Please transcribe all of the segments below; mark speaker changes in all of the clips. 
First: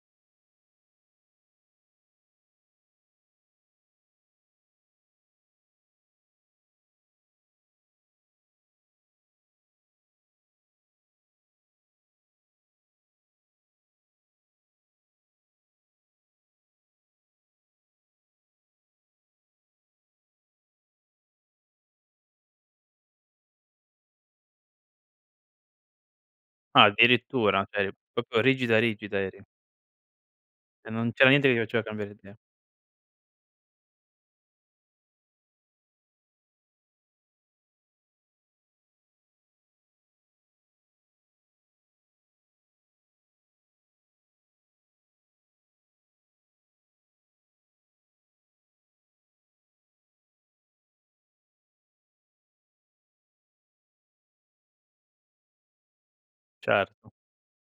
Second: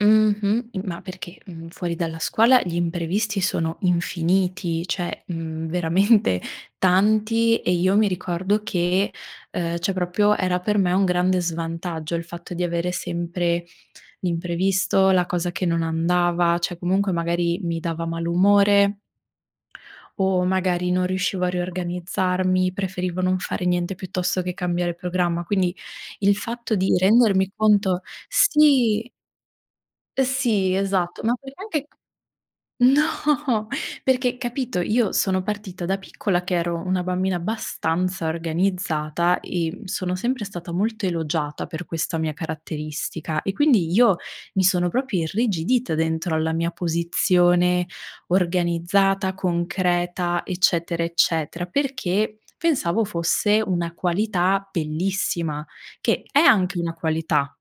Speaker 1: Mh-mh, i ma perché, mhmm, fuori dalla scuola gli imprevisti sono infiniti, cioè, mhmm, veramente tanti e io mi ricordo che, ehm, cioè proprio era per me un grande svantaggio il fatto di avere sempre l'imprevisto, la cosa che non andava, cioè comunque magari mi dava malumore o magari non riuscivo a riorganizzarmi, preferivo non fare niente piuttosto che cambiare programma. Quindi il fatto
Speaker 2: Ah,
Speaker 1: di rendermi
Speaker 2: addirittura. Cioè, eri
Speaker 1: conto
Speaker 2: proprio rigida
Speaker 1: sì.
Speaker 2: rigida, eri.
Speaker 1: Sì,
Speaker 2: E non
Speaker 1: esatto.
Speaker 2: c'era
Speaker 1: Ma
Speaker 2: niente che
Speaker 1: perché
Speaker 2: ti faceva
Speaker 1: anche
Speaker 2: cambiare idea?
Speaker 1: no, perché, capito, io sono partita da piccola che ero una bambina abbastanza organizzata e m sono sempre stata molto elogiata per questa mia caratteristica e quindi io mi sono proprio irrigidita dentro alla mia posizione organizzata, concreta, eccetera eccetera, perché pensavo fosse una qualità bellissima, che è anche una
Speaker 2: Certo.
Speaker 1: qualità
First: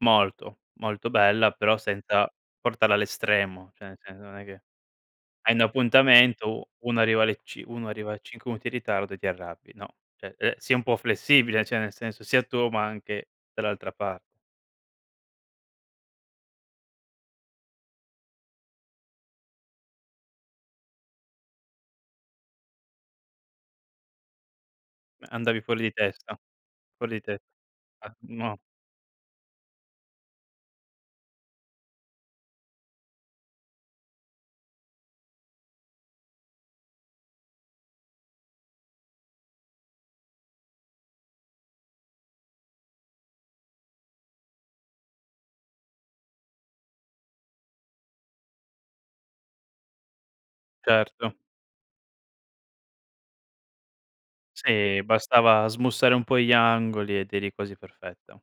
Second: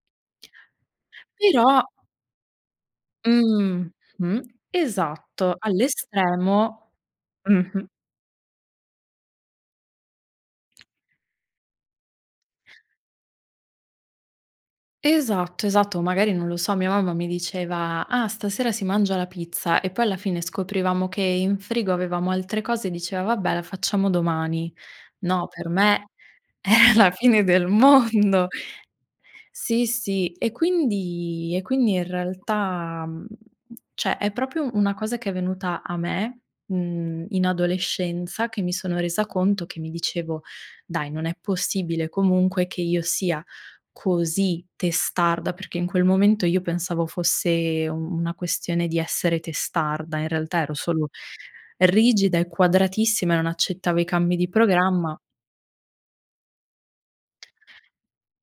Speaker 2: Molto, molto bella
Speaker 1: però
Speaker 2: però senza portarla all'estremo,
Speaker 1: Mh,
Speaker 2: cioè nel senso non
Speaker 1: mh,
Speaker 2: è che hai
Speaker 1: esatto,
Speaker 2: un appuntamento, u
Speaker 1: all'estremo
Speaker 2: uno arriva alle c uno
Speaker 1: mh-mh.
Speaker 2: arriva 5 minuti in ritardo e ti arrabbi, no, cioè, ehm, sii un po' flessibile, cioè nel senso sia tu ma anche dall'altra par
Speaker 1: Esatto, esatto. O magari, non lo so, mia mamma mi diceva: "Ah, stasera si mangia la pizza" e poi alla fine scoprivamo che in frigo avevamo altre cose e diceva: "Vabbè, la facciamo domani."
Speaker 2: Ma
Speaker 1: No,
Speaker 2: andavi
Speaker 1: per
Speaker 2: fuori di
Speaker 1: me
Speaker 2: testa?
Speaker 1: è la
Speaker 2: Fuori di te
Speaker 1: fine del
Speaker 2: ah,
Speaker 1: mondo.
Speaker 2: no.
Speaker 1: Sì, sì. E quindi e quindi in realtà, mhmm, cioè, è proprio una cosa che è venuta a me, mhmm, in adolescenza che mi sono resa conto che mi dicevo: "Dai, non è possibile comunque che io sia così testarda," perché in quel momento io pensavo fosse u una questione di essere testarda. In realtà ero solo
Speaker 2: Certo.
Speaker 1: rigida e quadratissima e non accettavo i cambi di
Speaker 2: Sì,
Speaker 1: programma.
Speaker 2: bastava smussare un po' gli angoli ed eri quasi perfetta.